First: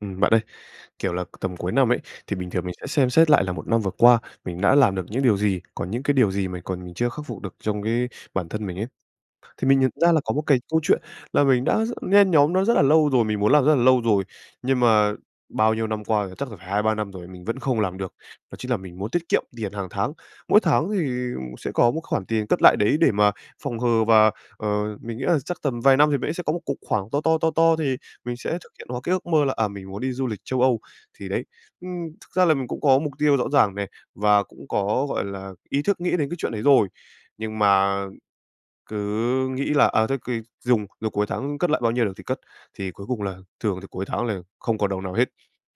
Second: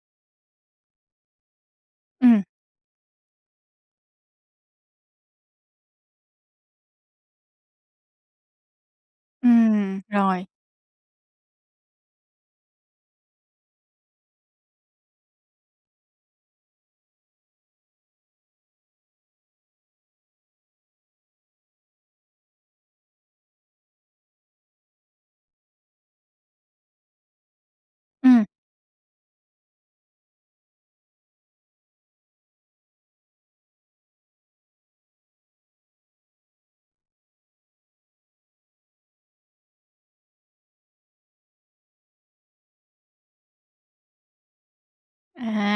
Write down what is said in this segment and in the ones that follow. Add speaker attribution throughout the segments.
Speaker 1: Ừm, bạn ơi, kiểu là, c tầm cuối năm ấy, thì
Speaker 2: Ừm.
Speaker 1: bình thường mình sẽ xem xét lại là một năm vừa qua mình đã làm được những điều gì, còn những cái điều gì mình còn mình chưa khắc phục được trong cái bản thân mình ấy. Thì mình nhận
Speaker 2: Ừm,
Speaker 1: ra là có một
Speaker 2: rồi.
Speaker 1: cái câu chuyện là mình đã rất nhen nhóm nó rất là lâu rồi, mình muốn làm rất là lâu rồi, nhưng mà bao nhiêu năm qua rồi, chắc là phải 2, 3 năm rồi mình vẫn không làm được, đó chính là mình muốn tiết kiệm tiền hàng tháng. Mỗi tháng thì m sẽ có một khoản tiền cất lại đấy để mà phòng hờ và, ờ, mình nghĩ là chắc tầm vài năm thì mình ấy sẽ có một cục khoảng to to, to to thì mình
Speaker 2: Ừm.
Speaker 1: sẽ thực hiện hóa cái ước mơ là, à, mình muốn đi du lịch Châu Âu, thì đấy. Ừm, thực ra là mình cũng có mục tiêu rõ ràng này và cũng có, gọi là, ý thức nghĩ đến cái chuyện đấy rồi, nhưng mà cứ nghĩ là, à, thôi kì dùng rồi cuối tháng cất lại bao nhiêu được thì cất, thì cuối cùng là thường thì cuối tháng là không còn đồng nào hết.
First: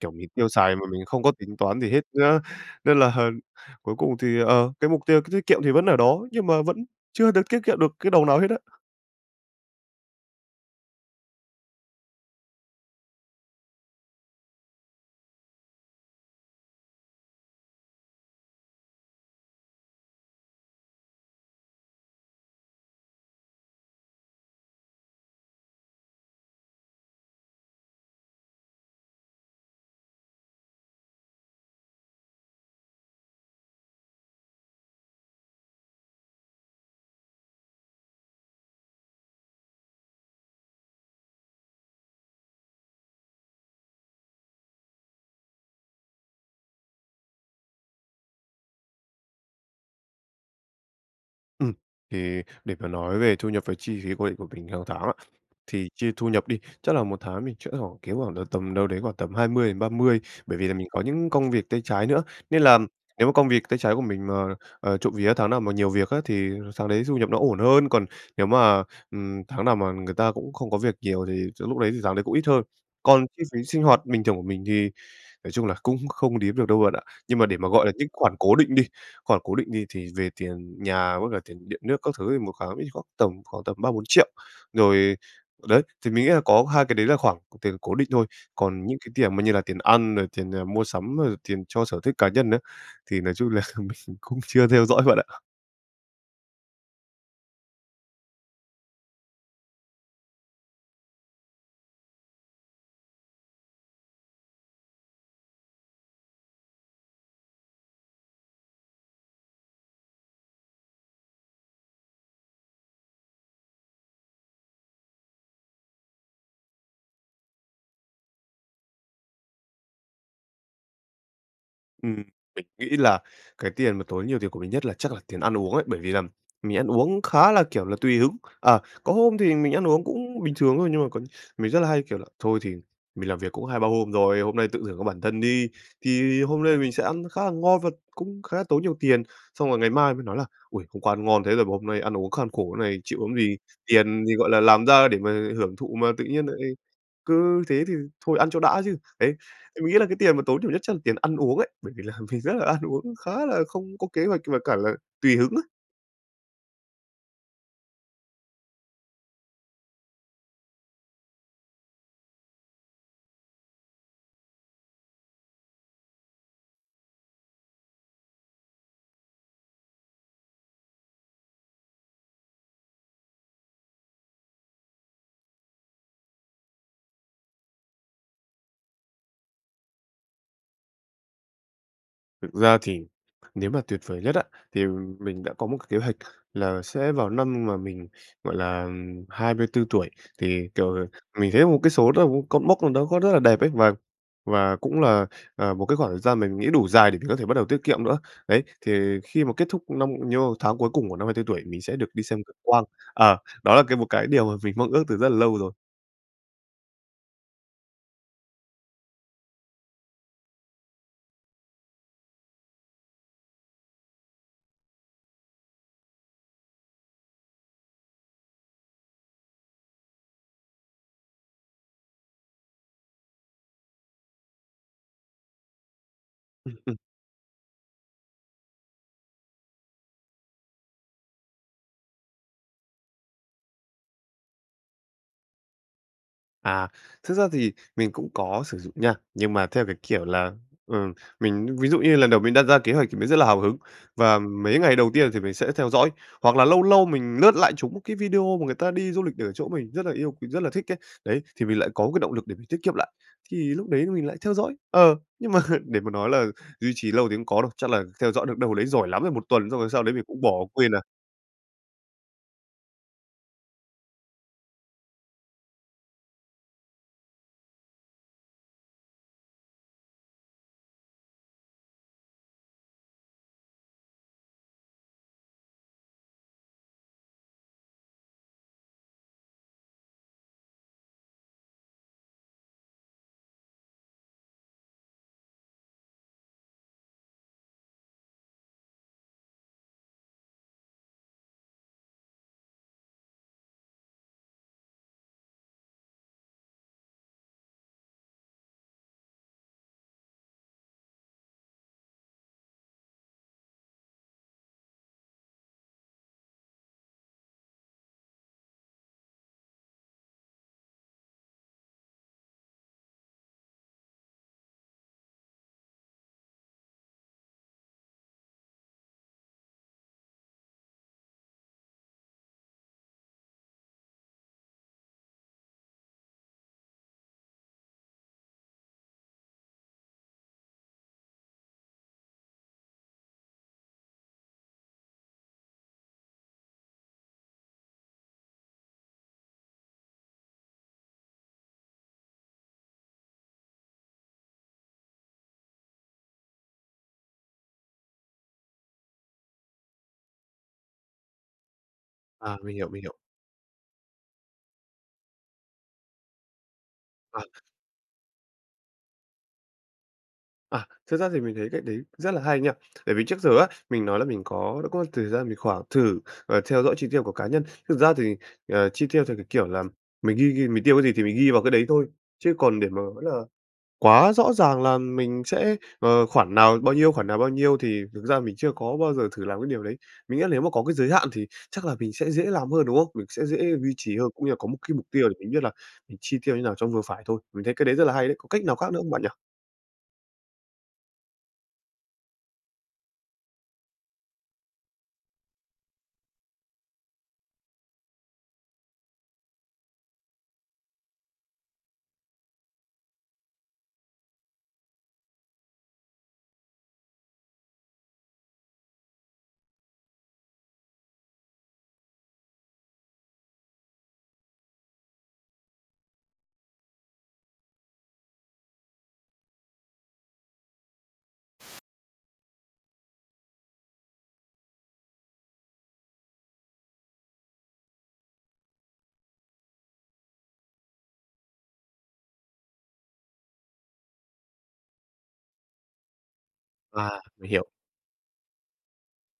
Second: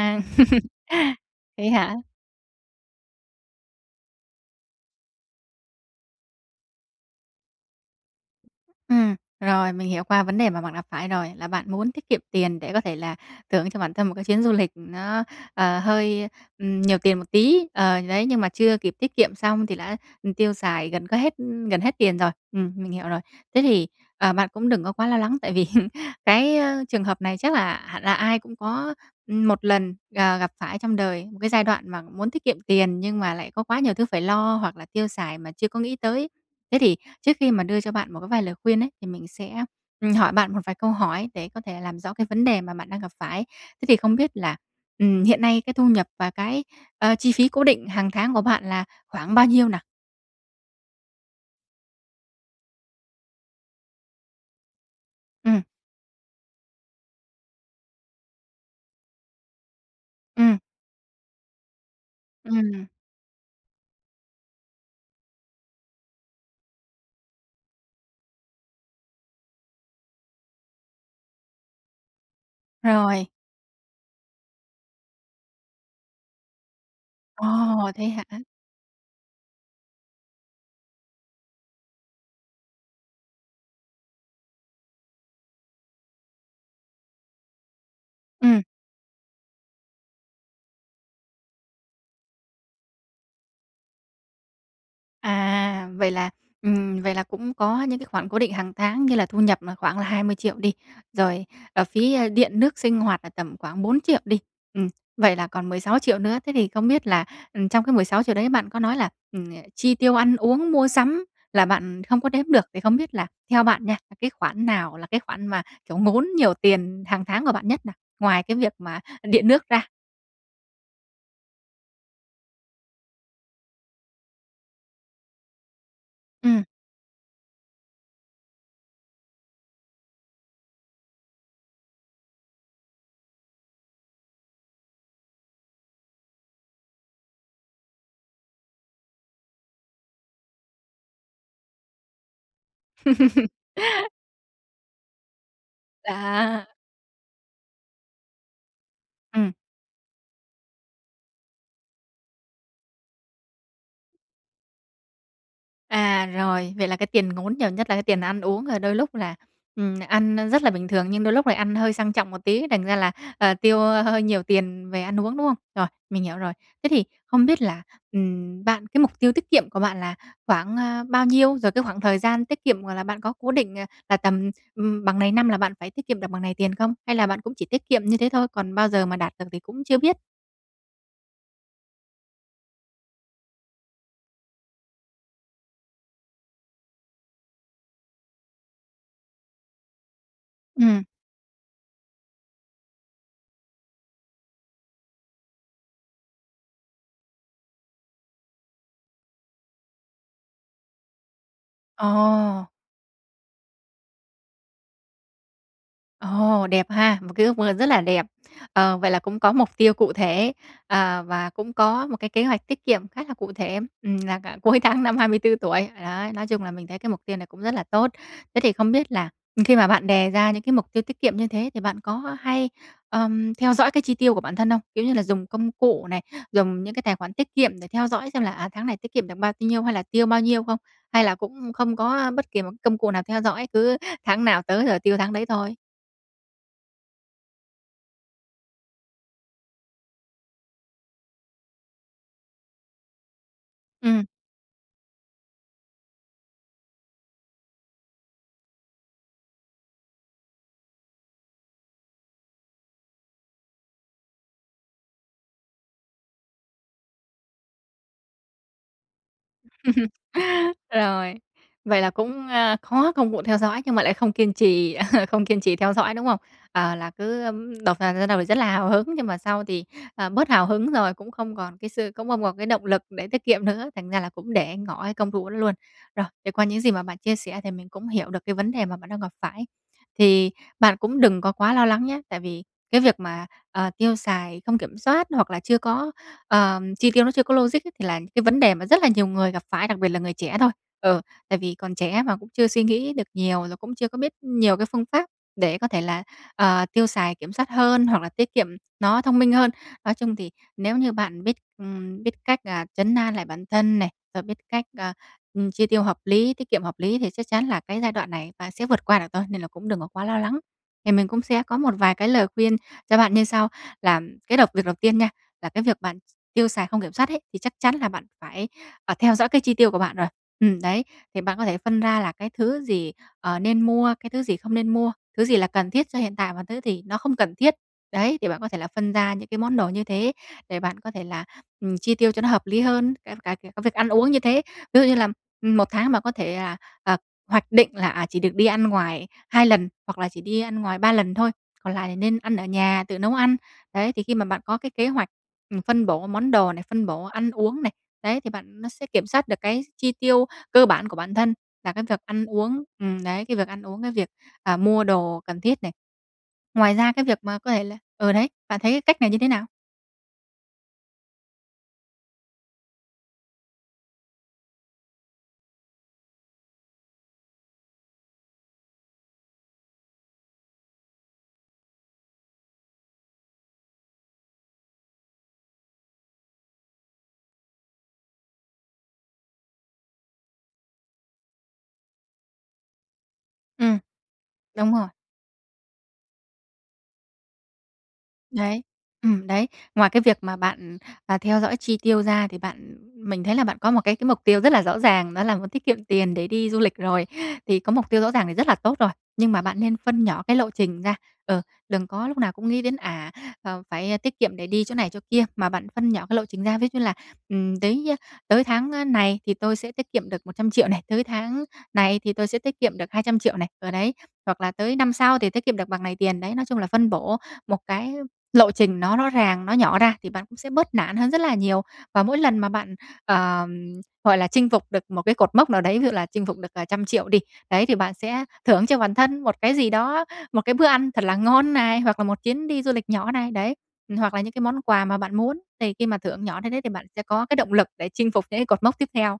Speaker 1: Kiểu, mình tiêu xài mà mình không có tính
Speaker 2: Vậy
Speaker 1: toán gì
Speaker 2: hả?
Speaker 1: hết nhá nên là, ờm, cuối cùng thì, ờ, cái mục tiêu tiết tiết kiệm thì vẫn ở đó, nhưng mà vẫn chưa được tiết kiệm được cái đồng nào hết á.
Speaker 2: Ừm, rồi, mình hiểu qua vấn đề mà bạn gặp phải rồi. Là bạn muốn tiết kiệm tiền để có thể là thưởng cho bản thân một cái chuyến du lịch nó, ờ, hơi, ừm, nhiều tiền một tí, ờ, đấy, nhưng mà chưa kịp tiết kiệm xong thì đã, ừ, tiêu xài gần có hết ư, gần hết tiền rồi. Ừm, mình hiểu rồi. Thế thì, ờ, bạn cũng đừng có quá lo lắng tại vì cái, ờ, trường hợp này chắc là hẳn là ai cũng có, ừm, 1 lần, ờ, gặp phải trong đời, một cái giai đoạn mà muốn tiết kiệm tiền nhưng mà lại có quá nhiều thứ phải lo hoặc là tiêu xài mà chưa có nghĩ tới. Thế thì trước khi mà đưa cho bạn một cái vài lời khuyên ấy, thì mình sẽ ,ừm, hỏi bạn một vài câu hỏi để có thể làm rõ cái vấn đề mà bạn đang gặp phải. Thế thì không biết là, ừm, hiện nay cái thu nhập và cái, ờ, chi phí cố định hàng tháng của bạn là khoảng bao nhiêu nào?
Speaker 1: Ừm. Thì để mà nói về thu nhập và chi phí cố định của mình hàng tháng á,
Speaker 2: Ừm.
Speaker 1: thì chia thu nhập đi, chắc là 1 tháng mình chẽ hoảng kiếm hoảng là tầm đâu đấy khoảng tầm 20 đến 30
Speaker 2: Ừm.
Speaker 1: bởi vì là mình có những công việc tay trái nữa. Nên là
Speaker 2: Ừm.
Speaker 1: nếu mà công việc tay trái của mình mà, ờ, trộm vía tháng nào mà nhiều việc á thì tháng đấy thu nhập nó ổn hơn, còn nếu mà, ừm, tháng nào mà người ta cũng không có việc nhiều thì sẽ lúc đấy thì tháng đấy cũng ít hơn. Còn
Speaker 2: Rồi.
Speaker 1: chi phí sinh hoạt bình thường của mình thì nói chung là cũng không đếm được đâu bạn ạ. Nhưng
Speaker 2: Ồ!
Speaker 1: mà để mà gọi là
Speaker 2: Thế
Speaker 1: những khoản
Speaker 2: hả?
Speaker 1: cố định đi, khoản cố định đi thì về tiền nhà với cả tiền điện nước các thứ thì 1 kháng ví khoảng tầm khoảng tầm 3.000.000-4.000.000. Rồi, đấy, thì mình nghĩ là có hai cái đấy là khoảng c tiền cố định thôi,
Speaker 2: Ừm.
Speaker 1: còn những cái tiền mà như là tiền ăn rồi tiền, à, mua sắm, rồi tiền cho sở thích cá nhân á thì nói chung là mình cũng chưa theo dõi bạn ạ.
Speaker 2: À, vậy là, ừm, vậy là cũng có những cái khoản cố định hàng tháng như là thu nhập mà khoảng là 20.000.000 đi, rồi, ờ, phí điện nước sinh hoạt là tầm khoảng 4.000.000 đi, ừm, vậy là còn 16.000.000 nữa. Thế thì không biết là, ừm, trong cái 16.000.000 đấy bạn có nói là, ừm, chi tiêu ăn uống, mua sắm là bạn không có đếm được, thì không biết là theo bạn nha, là cái khoản nào là cái khoản mà, kiểu, ngốn nhiều tiền hàng tháng của bạn nhất nào, ngoài cái việc mà điện nước ra?
Speaker 1: Ừm, mình nghĩ là cái tiền mà tốn nhiều tiền của mình nhất là chắc là tiền ăn uống ấy, bởi vì là
Speaker 2: Ừm.
Speaker 1: mình ăn uống khá là, kiểu là, tùy hứng. Ờ, có hôm thì mình ăn uống cũng bình thường thôi nhưng mà có mình rất là hay kiểu là: "Thôi thì mình làm việc cũng 2-3 hôm rồi, hôm nay tự thưởng cho bản thân đi." Thì hôm nay mình sẽ ăn khá là ngon và cũng khá là tốn nhiều tiền. Xong rồi ngày mai mình nói là "Ôi! Hôm qua ăn ngon thế rồi mà hôm nay ăn uống kham khổ thế này, chịu làm gì. Tiền thì, gọi là, làm ra để mà hưởng thụ mà, tự nhiên lại
Speaker 2: À.
Speaker 1: cứ thế thì thôi, ăn cho đã chứ." Đấy,
Speaker 2: Ừm.
Speaker 1: thì mình nghĩ là cái tiền mà tốn nhiều nhất chắc là tiền ăn uống ấy, bởi vì là mình rất là ăn uống khá là không có kế hoạch và cả là tùy hứng á.
Speaker 2: À, rồi. Vậy là cái tiền ngốn nhiều nhất là cái tiền ăn uống, rồi đôi lúc là, ừm, ăn rất là bình thường nhưng đôi lúc lại ăn hơi sang trọng một tí, thành ra là, ờ, tiêu hơi nhiều tiền về ăn uống, đúng không? Rồi, mình hiểu rồi. Thế thì không biết là, ừm, bạn cái mục tiêu tiết kiệm của bạn là khoảng, à, bao nhiêu? Rồi cái khoảng thời gian tiết kiệm, gọi là, bạn có cố định, à, là tầm, ừm, bằng này năm là bạn phải tiết kiệm được bằng này tiền không? Hay là bạn cũng chỉ tiết kiệm như thế thôi, còn bao giờ mà đạt được thì cũng chưa biết?
Speaker 1: Thực ra thì nếu mà tuyệt vời nhất á, thì mình đã có một cái kế hoạch là sẽ vào năm mà mình, gọi là, ừm, 24 tuổi, thì,
Speaker 2: Ừm.
Speaker 1: kiểu, mình thấy một cái số đó, cột mốc nào đó có rất là đẹp ấy và và cũng là, à, một cái khoảng thời gian mình nghĩ đủ dài để mình có thể bắt đầu tiết kiệm nữa. Đấy, thì khi mà kết thúc năm nhiêu tháng cuối cùng của năm 24 tuổi mình sẽ được đi xem cực
Speaker 2: Ờ.
Speaker 1: quang. Ờ, đó là cái một cái điều mà mình mong ước từ rất là lâu rồi.
Speaker 2: Ồ, đẹp ha! Một cái ước mơ rất là đẹp. Ờ, vậy là cũng có mục tiêu cụ thể, ờ, và cũng có một cái kế hoạch tiết kiệm khá là cụ thể, ừm, là cả cuối tháng năm 24 tuổi. Đấy, nói chung là mình thấy cái mục tiêu này cũng rất là tốt. Thế thì không biết là, ừm, khi mà bạn đề ra những cái mục tiêu tiết kiệm như thế thì bạn có hay, ờm, theo dõi cái chi tiêu của bản thân không? Kiểu như là dùng công cụ này,
Speaker 1: Ừm,
Speaker 2: dùng những
Speaker 1: ừm.
Speaker 2: cái tài khoản tiết kiệm để theo dõi xem là, à, tháng này tiết kiệm được bao nhiêu hay là tiêu bao nhiêu không? Hay là cũng không có bất kỳ một công cụ nào theo dõi, cứ tháng nào tới rồi tiêu tháng đấy thôi?
Speaker 1: À, thực ra thì mình cũng có sử dụng nha, nhưng mà theo cái kiểu là, ừ, mình ví dụ như lần đầu mình đặt ra kế hoạch thì mình rất là hào hứng,
Speaker 2: Ừm.
Speaker 1: và mấy ngày đầu tiên thì mình sẽ theo dõi. Hoặc là lâu lâu mình lướt lại trúng một cái video mà người ta đi du lịch ở chỗ mình rất là yêu quý, rất là thích ấy, đấy, thì mình lại có một cái động lực để mình tiết kiệm lại, thì lúc đấy mình lại theo dõi, ờ. Nhưng mà để mà nói là duy trì lâu thì không có đâu, chắc là theo dõi được đâu đấy giỏi lắm là 1 tuần xong rồi sau đấy mình cũng bỏ quên à.
Speaker 2: Rồi, vậy là cũng, ờ, có công cụ theo dõi nhưng mà lại không kiên trì không kiên trì theo dõi, đúng không? Ờ, là cứ, ừm, đầu vào ban đầu thì rất là hào hứng, nhưng mà sau thì, ờ, bớt hào hứng rồi, cũng không còn cái sự cũng không còn cái động lực để tiết kiệm nữa, thành ra là cũng để ngỏ cái công thủ đó luôn. Rồi, thì qua những gì mà bạn chia sẻ thì mình cũng hiểu được cái vấn đề mà bạn đang gặp phải. Thì bạn cũng đừng có quá lo lắng nhé, tại vì cái việc mà, ờ, tiêu xài không kiểm soát hoặc là chưa có ờ, chi tiêu nó chưa có logic ấy thì là cái vấn đề mà rất là nhiều người gặp phải, đặc biệt là người trẻ thôi. Ừ, tại vì còn trẻ mà cũng chưa suy nghĩ được nhiều, rồi cũng chưa có biết nhiều cái phương pháp để có thể là, ờ, tiêu xài kiểm soát hơn hoặc là tiết kiệm nó thông minh hơn. Nói chung thì nếu như bạn biết, ừm, biết cách, à, trấn an lại bản thân này, rồi biết cách, à, ừm, chi tiêu hợp lý, tiết kiệm hợp lý thì chắc chắn là cái giai đoạn này bạn sẽ vượt qua được thôi, nên là cũng đừng có quá lo lắng. Thì mình cũng sẽ có một vài cái lời khuyên cho bạn như sau: là cái đầu việc đầu tiên nha, là cái việc bạn tiêu xài không kiểm soát ấy, thì chắc chắn là bạn phải, à, theo dõi cái chi tiêu của bạn rồi. Ừm, đấy, thì bạn có thể phân ra là cái thứ gì, ờ, nên mua, cái thứ gì không nên mua, thứ gì là cần thiết cho hiện tại và thứ gì nó không cần thiết. Đấy, thì bạn có thể là phân ra những cái món đồ như thế, để bạn có thể là, ừm, chi tiêu cho nó hợp lý hơn, đến cả nh cái việc ăn uống như thế. Ví dụ như là, ừm, một tháng bạn có thể là, à, hoạch định là, à, chỉ được đi ăn ngoài 2 lần, hoặc là chỉ đi ăn ngoài 3 lần thôi, còn lại thì nên ăn ở nhà, tự nấu ăn. Đấy, thì khi mà bạn có cái kế hoạch, ừm, phân bổ món đồ này, phân bổ ăn uống này, đấy, thì bạn nó sẽ kiểm soát được cái chi tiêu cơ bản của bản thân là cái việc ăn
Speaker 1: À, mình
Speaker 2: uống
Speaker 1: hiểu, mình hiểu.
Speaker 2: ừm, đấy, cái việc ăn uống, cái việc, à, mua đồ cần thiết này. Ngoài ra, cái việc
Speaker 1: À.
Speaker 2: mà có thể là ừ, đấy, bạn thấy cái cách này như thế nào?
Speaker 1: À, thực ra thì mình thấy cách đấy rất là hay nha. Tại vì trước giờ á, mình nói là mình có đã có thời gian mình khoảng thử, ờ, theo dõi chi tiêu của cá nhân. Thực ra thì, ờ, chi tiêu theo cái kiểu là mình ghi ghi mình tiêu cái gì thì mình ghi vào cái đấy thôi, chứ còn để mà nói là quá rõ ràng là mình sẽ, ờ, khoản nào bao nhiêu, khoản nào bao nhiêu, thì thực ra mình chưa có bao giờ thử làm cái điều đấy. Mình nghĩ là nếu mà có cái giới hạn thì chắc là mình sẽ dễ làm hơn, đúng không? Mình sẽ dễ duy
Speaker 2: Ừm,
Speaker 1: trì hơn, cũng như là có một
Speaker 2: đúng
Speaker 1: cái mục
Speaker 2: rồi.
Speaker 1: tiêu để mình biết là mình chi tiêu như nào cho vừa phải thôi. Mình thấy cách đấy rất là hay đấy, có cách nào
Speaker 2: Đấy,
Speaker 1: khác nữa không bạn nhỉ?
Speaker 2: ừm, đấy, ngoài cái việc mà bạn, à, theo dõi chi tiêu ra, thì bạn, ừ mình thấy là bạn có một cái cái mục tiêu rất là rõ ràng, đó là muốn tiết kiệm tiền để đi du lịch rồi. Thì có mục tiêu rõ ràng thì rất là tốt rồi, nhưng mà bạn nên phân nhỏ cái lộ trình ra, ừ, đừng có lúc nào cũng nghĩ đến à, à, phải tiết kiệm để đi chỗ này chỗ kia, mà bạn phân nhỏ cái lộ trình ra, ví d như là, ừm, đấy, a, tới tháng, a, này thì tôi sẽ tiết kiệm được 100.000.000 này, tới tháng này thì tôi sẽ tiết kiệm được 200.000.000 này, ờ đấy, hoặc là tới năm sau thì tiết kiệm được bằng này tiền, đấy. Nói chung là phân bổ một cái lộ trình nó rõ ràng, nó nhỏ ra thì bạn cũng sẽ bớt nản hơn rất là nhiều. Và mỗi lần mà bạn, ờm, gọi là, chinh phục được một cái cột mốc nào đấy, ví dụ là chinh phục được, à, trăm triệu đi, đấy, thì bạn sẽ thưởng cho bản thân một cái gì đó, một cái bữa ăn thật là ngon này, hoặc là một chuyến đi du lịch nhỏ này, đấy, ừm, hoặc là những cái món quà mà bạn muốn. Thì khi mà thưởng nhỏ thấy thế thì bạn
Speaker 1: À,
Speaker 2: sẽ có
Speaker 1: mình
Speaker 2: cái
Speaker 1: hiểu.
Speaker 2: động lực để chinh phục những cái cột mốc tiếp theo.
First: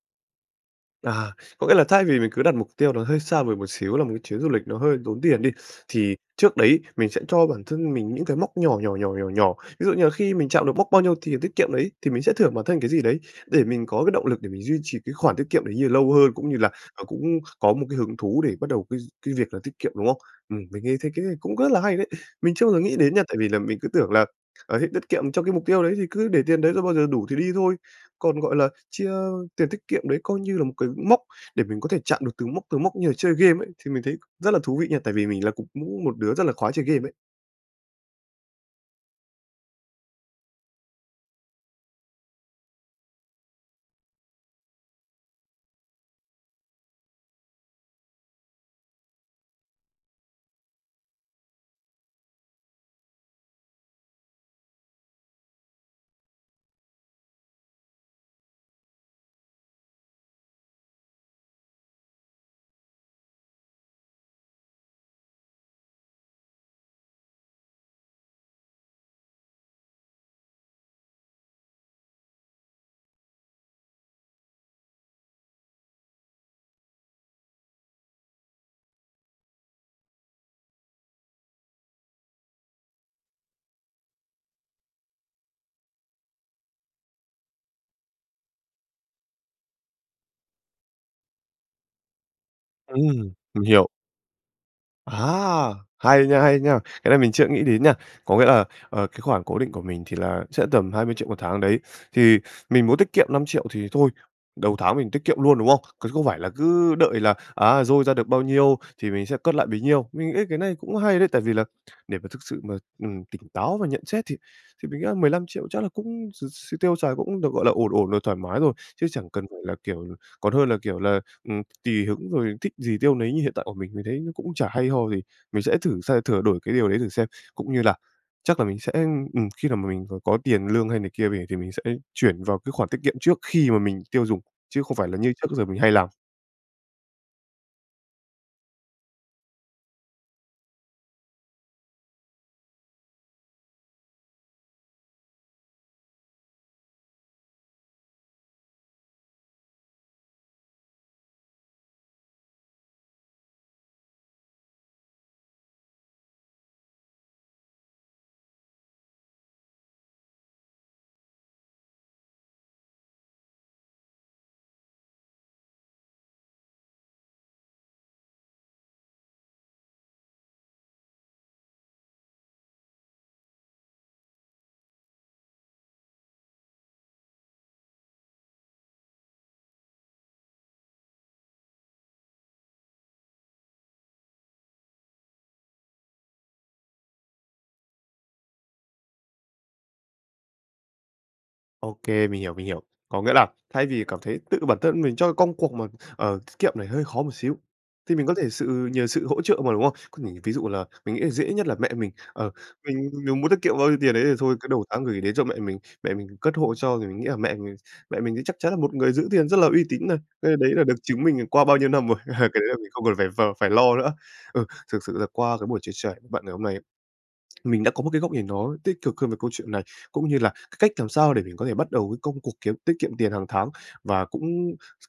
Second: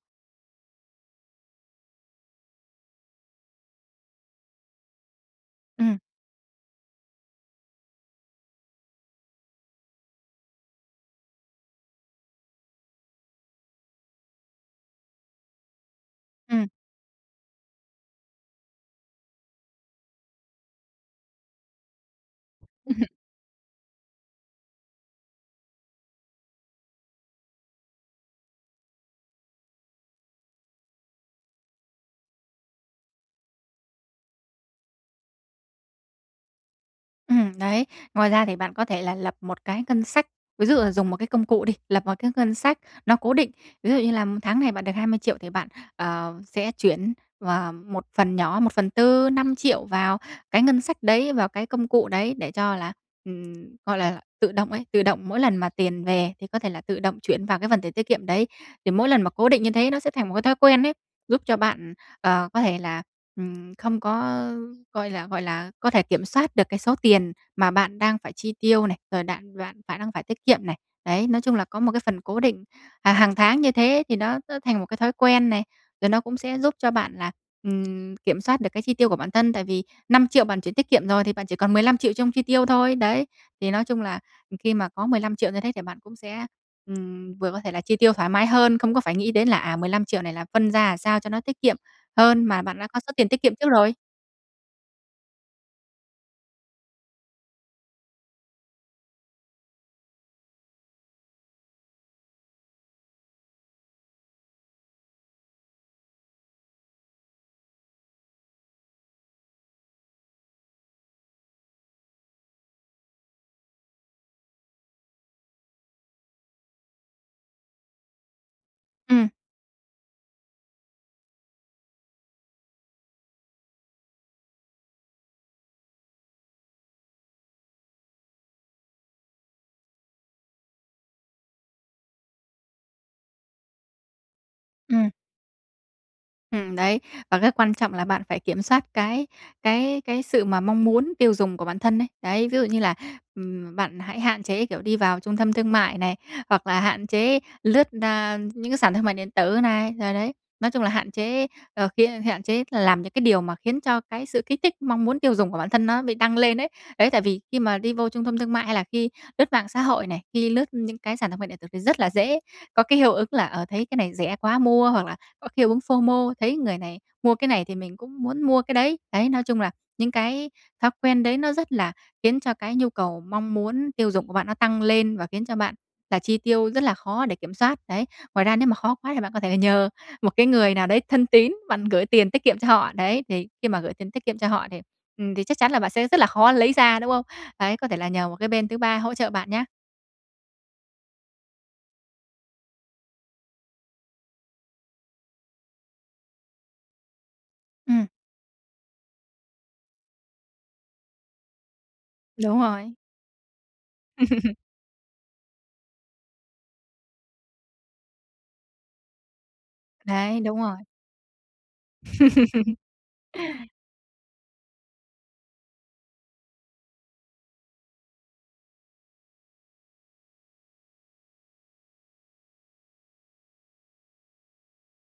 Speaker 1: À, có nghĩa là thay vì mình cứ đặt mục tiêu nó hơi xa vời một xíu là một cái chuyến du lịch nó hơi tốn tiền đi,
Speaker 2: Ừm.
Speaker 1: thì trước đấy mình sẽ cho bản thân mình những cái mốc nhỏ, nhỏ, nhỏ, nhỏ, nhỏ. Ví dụ như là khi mình chạm được mốc bao nhiêu thì tiết kiệm đấy, thì mình sẽ thưởng bản thân cái gì đấy để mình có cái động lực để mình duy trì cái khoản tiết kiệm đấy như là lâu hơn, cũng như
Speaker 2: Ừm.
Speaker 1: là, ờ, cũng có một cái hứng thú để bắt đầu cái cái việc là tiết kiệm, đúng không? Ừm, mình nghe thấy cái này cũng rất là hay đấy. Mình chưa bao giờ nghĩ đến nha, tại vì là mình cứ tưởng là, ờ, hết tiết kiệm trong cái mục tiêu đấy thì cứ để tiền đấy rồi bao giờ đủ thì đi thôi, còn, gọi là, chia tiền tiết kiệm đấy coi như là một cái mốc để mình có thể chạm được từng mốc, từng mốc như là chơi game ấy, thì mình thấy rất là thú vị nha, tại vì mình là cũng cũng một đứa rất là khoái chơi game ấy.
Speaker 2: Ừm, đấy. Ngoài ra thì bạn có thể là lập một cái ngân sách, ví dụ là dùng một cái công cụ đi, lập một cái ngân sách nó cố định. Ví dụ như là tháng này bạn được 20.000.000 thì bạn, ờ, sẽ chuyển và một phần nhỏ, 1/4, 5.000.000 vào cái ngân sách đấy, vào cái công cụ đấy, để cho là, ừm, gọi là, tự động ấy, tự động mỗi lần mà tiền về thì có thể là tự động chuyển vào cái phần tiền tiết kiệm đấy. Thì mỗi lần mà cố định như thế nó sẽ thành một cái thói quen ấy, giúp cho bạn, ờ, có thể là, ừm, không có, gọi là, gọi là, có thể kiểm soát được cái số tiền mà bạn đang phải chi tiêu này, rồi đạn bạn phải đang phải tiết kiệm này. Đấy, nói chung là có một cái phần cố định, à, hàng tháng như thế thì nó nó thành một cái thói quen này, rồi nó cũng sẽ giúp cho bạn là, ừm, kiểm soát được cái chi tiêu của bản thân tại vì 5.000.000 bạn chuyển tiết kiệm rồi thì bạn chỉ còn 15.000.000 trong chi tiêu thôi, đấy. Thì nói chung là, ừm, khi mà có 15.000.000 như thế thì bạn cũng sẽ, ừm, vừa có thể là chi tiêu thoải mái hơn, không có phải nghĩ đến là, à, 15.000.000 này là phân ra, à, sao cho nó tiết kiệm hơn mà bạn đã có số tiền
Speaker 1: Ừm!
Speaker 2: tiết kiệm
Speaker 1: Mình
Speaker 2: trước
Speaker 1: hiểu.
Speaker 2: rồi.
Speaker 1: À! Hay nha, hay nha! Cái này mình chưa nghĩ đến nha. Có nghĩa là, ờ, cái khoản cố định của mình thì là sẽ tầm 20.000.000 một tháng đấy, thì mình muốn tiết kiệm 5.000.000 thì thôi, đầu tháng mình tiết kiệm luôn, đúng không? Còn không phải là cứ đợi là, à, dôi ra được bao nhiêu thì mình sẽ cất lại bấy nhiêu. Mình nghĩ cái này cũng hay đấy, tại vì là để mà thực sự mà, ừm, tỉnh táo và nhận xét thì thì mình nghĩ là 15.000.000 chắc là cũng x x tiêu xài cũng được, gọi là, ổn ổn rồi, thoải mái rồi, chứ
Speaker 2: Ừm.
Speaker 1: chẳng cần phải là, kiểu còn hơn là, kiểu là, ừm, tuỳ hứng rồi thích gì tiêu nấy như hiện tại của mình, mình thấy nó cũng chả hay ho gì. Mình sẽ thử xe thửa đổi cái điều đấy thử xem, cũng như là chắc là mình sẽ, ừm, khi nào mà mình c có tiền lương hay này kia về thì mình sẽ chuyển vào cái khoản tiết kiệm trước khi mà mình tiêu dùng, chứ không phải
Speaker 2: Ừm.
Speaker 1: là như trước giờ mình hay làm.
Speaker 2: Ừm, đấy. Và cái quan trọng là bạn phải kiểm soát cái cái cái sự mà mong muốn tiêu dùng của bản thân ấy. Đấy, ví dụ như là, ừm, bạn hãy hạn chế, kiểu, đi vào trung tâm thương mại này, hoặc là hạn chế lướt, a, những cái sàn thương mại điện tử này. Rồi đấy, nói chung là hạn chế, ờ, khiến hạn chế làm những cái điều mà khiến cho cái sự kích thích, mong muốn tiêu dùng của bản thân nó bị tăng lên ấy. Đấy, tại vì khi mà đi vô trung thâm thương mại hay là khi lướt mạng xã hội này, khi lướt những cái sàn thương mại điện tử thì rất là dễ có cái hiệu ứng là, ờ, thấy cái này rẻ quá, mua, hoặc là có hiệu ứng FOMO, thấy người này mua cái này thì mình cũng muốn mua cái đấy. Đấy, nói chung là những cái thói quen đấy nó rất là khiến cho cái nhu cầu, mong muốn tiêu dùng của bạn nó tăng lên và khiến cho bạn là chi tiêu rất là khó để kiểm soát, đấy. Ngoài ra nếu mà khó quá thì bạn có thể nhờ một cái người nào đấy thân tín, bạn gửi tiền tiết kiệm cho họ, đấy, thì khi mà gửi tiền tiết kiệm cho họ thì, ừm, thì chắc chắn là bạn sẽ rất là khó lấy ra, đúng không? Đấy, có thể là nhờ một cái bên thứ ba hỗ trợ bạn nhá.
Speaker 1: Ô kê, mình hiểu, mình hiểu. Có nghĩa là thay vì cảm thấy tự bản thân mình cho cái công cuộc mà, ờ, tiết kiệm này hơi khó một xíu,
Speaker 2: Ừm.
Speaker 1: thì mình có thể sự nhờ sự hỗ trợ mà, đúng không? Có nghĩa ví dụ là mình nghĩ là dễ nhất là mẹ mình, ờ,
Speaker 2: Đúng rồi.
Speaker 1: mình m muốn tiết kiệm bao nhiêu tiền ấy thì thôi cứ đầu tháng gửi đến cho mẹ mình, mẹ mình cất hộ cho. Thì mình nghĩ là mẹ mình mẹ mình thì chắc chắn là một người giữ tiền rất là uy tín này,
Speaker 2: Đấy,
Speaker 1: đây, ơ,
Speaker 2: đúng
Speaker 1: đấy
Speaker 2: rồi.
Speaker 1: là được chứng minh, ừm, qua bao nhiêu năm rồi, cái đấy là mình không cần phải v phải lo nữa. Ừ, thực sự là qua cái buổi chia sẻ v bạn ngày hôm nay ấy, mình đã có một cái góc nhìn nó tích cực hơn về câu chuyện này, cũng như là cái cách làm sao để mình có thể bắt đầu cái công cuộc kiếm tiết kiệm tiền hàng tháng và cũng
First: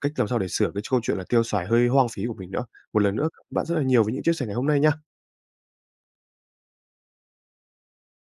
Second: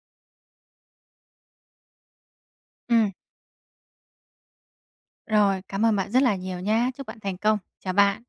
Speaker 1: cách làm sao để sửa cái châu chuyện là tiêu xài hơi hoang phí của mình nữa. Một
Speaker 2: Ừm.
Speaker 1: lần nữa, [unintelligible] bạn rất là nhiều vì những chia sẻ ngày hôm nay nha!
Speaker 2: Rồi, cảm ơn bạn rất là nhiều nhá. Chúc bạn thành công! Chào bạn!